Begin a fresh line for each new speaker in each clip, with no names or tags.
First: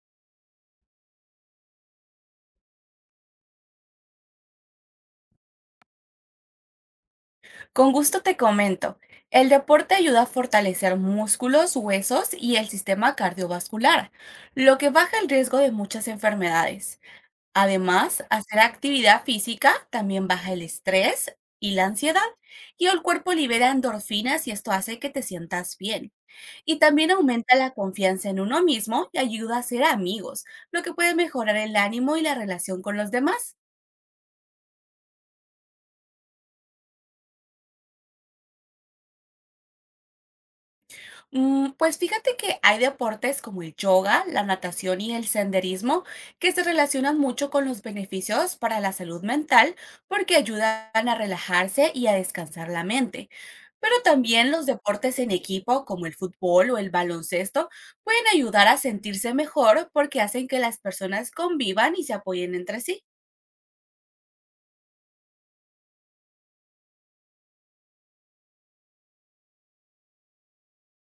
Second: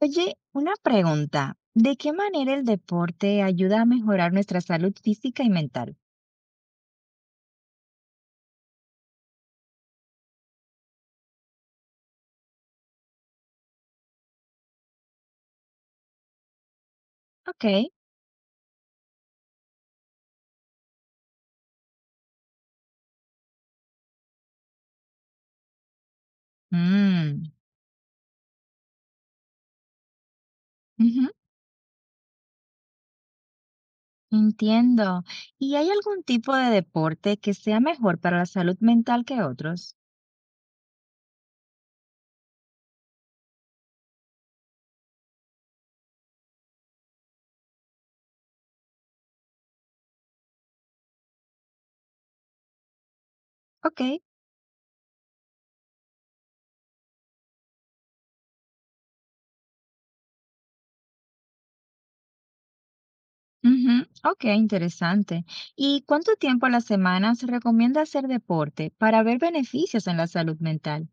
Oye, una pregunta. ¿De qué manera el deporte ayuda a mejorar nuestra salud física y mental?
Con gusto te comento. El deporte ayuda a fortalecer músculos, huesos y el sistema cardiovascular, lo que baja el riesgo de muchas enfermedades.
Ok.
Además, hacer actividad física también baja el estrés y la ansiedad, y el cuerpo libera endorfinas y esto hace que te sientas bien. Y también
Mm,
aumenta la confianza en uno mismo y ayuda a ser amigos, lo que puede
ujú,
mejorar el ánimo y la relación con los demás.
entiendo. ¿Y hay algún tipo de deporte que sea mejor para la salud mental que otros?
Pues fíjate que hay deportes como el yoga, la natación y el senderismo que se relacionan mucho con los beneficios para la salud mental porque ayudan a relajarse y a descansar la mente. Pero
Ok.
también los deportes en equipo como el fútbol o el baloncesto pueden ayudar a sentirse mejor porque hacen que las personas convivan y se apoyen entre sí.
Ujú, ok, interesante. ¿Y cuánto tiempo a la semana se recomienda hacer deporte para ver beneficios en la salud mental?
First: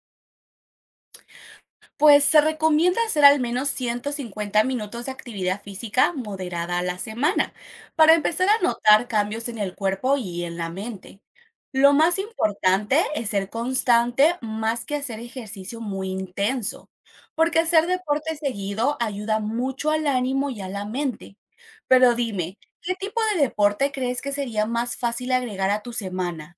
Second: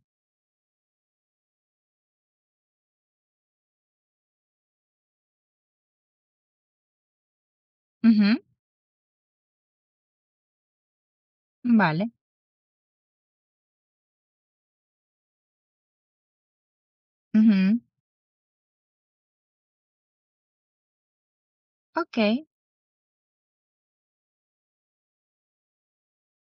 Pues se recomienda hacer al menos 150 minutos de actividad física moderada a la semana para
Ujú,
empezar a notar cambios en el cuerpo y en la mente. Lo
vale.
más importante es ser constante más que hacer ejercicio muy intenso, porque
Ujú,
hacer deporte seguido ayuda mucho al ánimo y a la mente. Pero
ok.
dime, ¿qué tipo de deporte crees que sería más fácil agregar a tu semana?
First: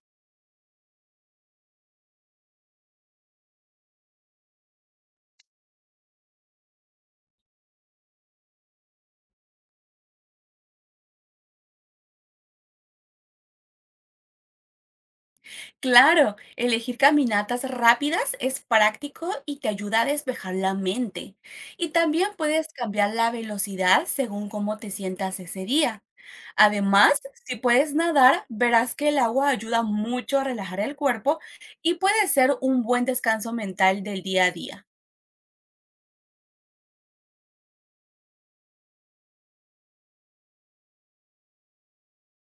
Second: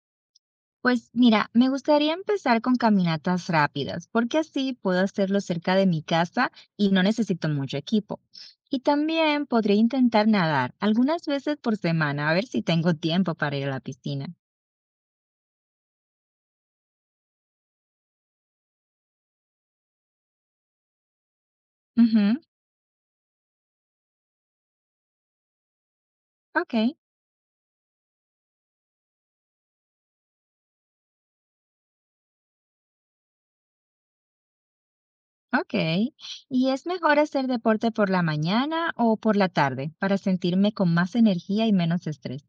Pues mira, me gustaría empezar con caminatas rápidas, porque así puedo hacerlo cerca de mi casa y no necesito mucho equipo. Y también podría intentar nadar algunas veces por semana, a ver si tengo tiempo para ir a la piscina.
Claro, elegir caminatas rápidas es práctico y te ayuda a despejar la mente. Y también
Ujú,
puedes cambiar la velocidad según cómo te sientas ese día.
ok,
Además, si puedes nadar, verás que el agua ayuda mucho a relajar el cuerpo y puede ser un buen descanso mental del día a día.
ok. ¿Y es mejor hacer deporte por la mañana o por la tarde para sentirme con más energía y menos estrés?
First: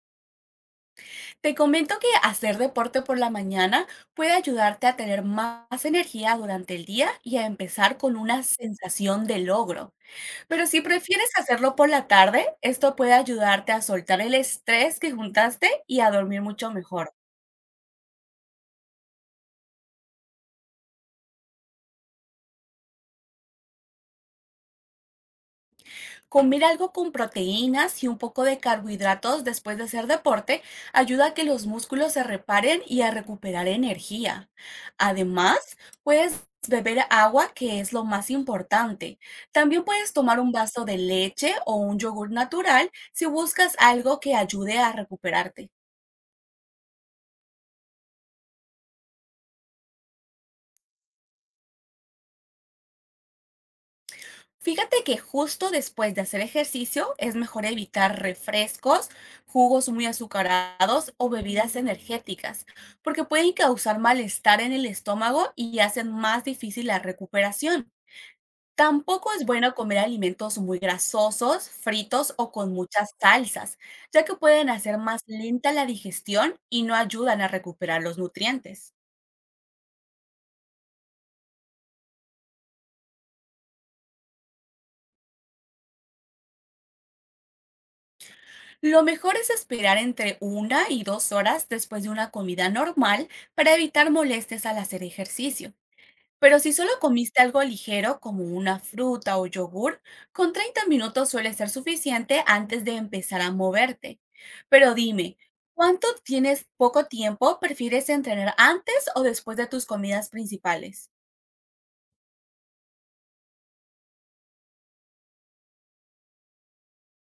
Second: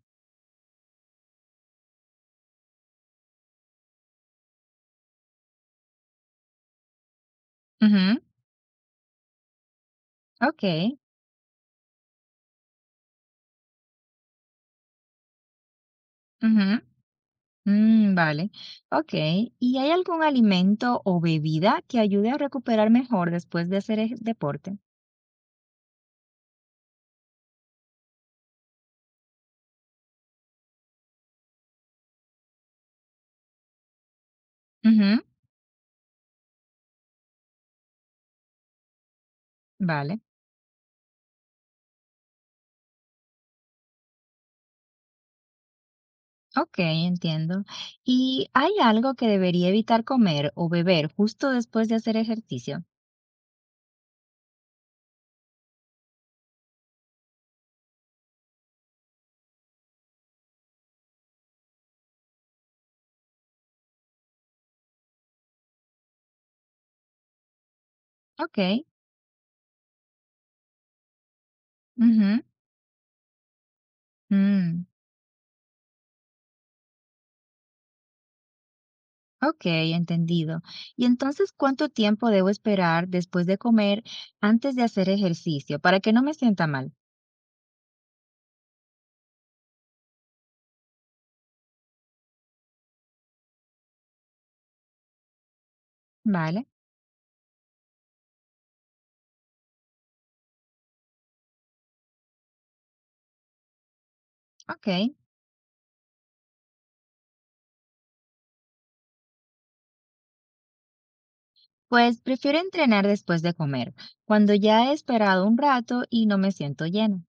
Te comento que hacer deporte por la mañana puede ayudarte a tener más energía durante el día y a empezar con
Ujú,
una sensación de logro.
ok.
Pero si prefieres hacerlo por la tarde, esto puede ayudarte a soltar el estrés que juntaste y a dormir mucho
Ujú.
mejor.
Mm, vale, ok. ¿Y hay algún alimento o bebida que ayude a recuperar mejor después de hacer deporte?
Comer algo con proteínas y un poco de carbohidratos después de hacer deporte ayuda a que los músculos se reparen y a recuperar energía.
Ujú,
Además, puedes beber agua, que es lo más importante. También puedes
vale,
tomar un vaso de leche o un yogur natural si buscas algo que ayude a recuperarte.
ok, entiendo. ¿Y hay algo que debería evitar comer o beber justo después de hacer ejercicio?
Fíjate que justo después de hacer ejercicio es mejor evitar refrescos, jugos muy azucarados o bebidas energéticas, porque pueden causar malestar en el estómago y hacen más difícil la recuperación.
Ok,
Tampoco es bueno comer alimentos muy grasosos, fritos
ujú,
o con muchas salsas, ya que pueden
mm,
hacer más lenta la digestión y no ayudan a recuperar los nutrientes.
ok, entendido. ¿Y entonces cuánto tiempo debo esperar después de comer antes de hacer ejercicio para que no me sienta mal?
Lo mejor es esperar entre una y dos horas después de una comida normal para evitar molestias al hacer ejercicio. Pero
Vale,
si solo comiste algo ligero como una fruta o yogur, con 30 minutos suele ser suficiente antes de empezar a moverte. Pero
ok.
dime, ¿cuánto tienes poco tiempo? ¿Prefieres entrenar antes o después de tus comidas principales?
Pues prefiero entrenar después de comer, cuando ya he esperado un rato y no me siento llena.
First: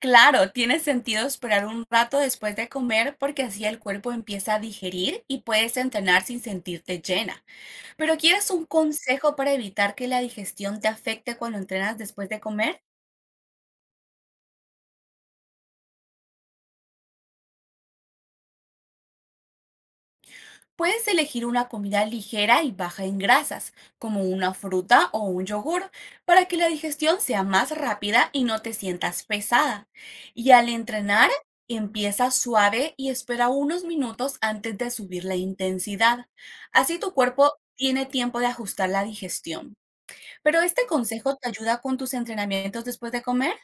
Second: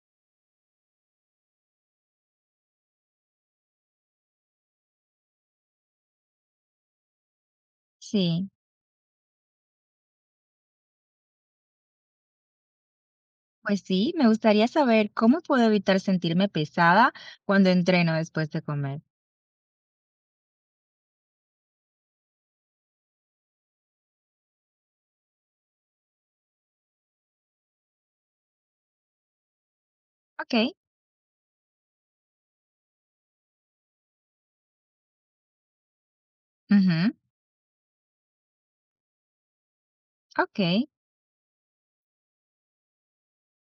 Claro, tiene sentido esperar un rato después de comer porque así el cuerpo empieza a digerir y puedes entrenar sin sentirte llena. ¿Pero
Sí,
quieres un consejo para evitar que la digestión te afecte cuando entrenas después de comer?
pues sí, me gustaría saber cómo puedo evitar sentirme pesada cuando entreno después de comer.
Puedes elegir una comida ligera y baja en grasas, como una fruta o un yogur, para que la digestión sea más rápida y no te sientas pesada. Y
Ok,
al entrenar, empieza suave y espera unos minutos antes de subir la intensidad. Así tu
ujú,
cuerpo tiene tiempo de ajustar la digestión.
ok.
¿Pero este consejo te ayuda con tus entrenamientos después de comer?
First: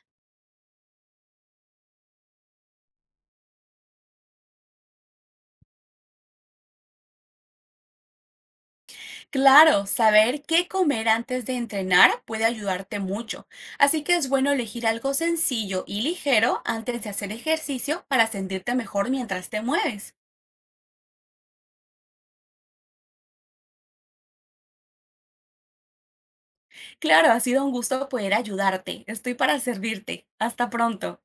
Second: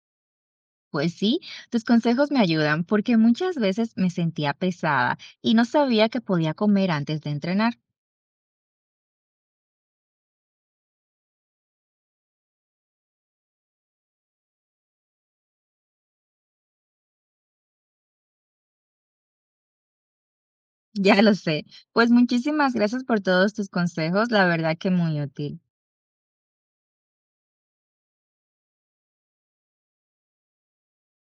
Pues sí, tus consejos me ayudan porque muchas veces me sentía pesada y no sabía que podía comer antes de entrenar.
Claro, saber qué comer antes de entrenar puede ayudarte mucho, así que es bueno elegir algo sencillo y ligero antes de hacer ejercicio para sentirte mejor mientras te mueves.
Ya lo sé. Pues muchísimas gracias por todos tus consejos, la verdad que muy útil.
Claro, ha sido un gusto poder ayudarte. Estoy para servirte. Hasta pronto.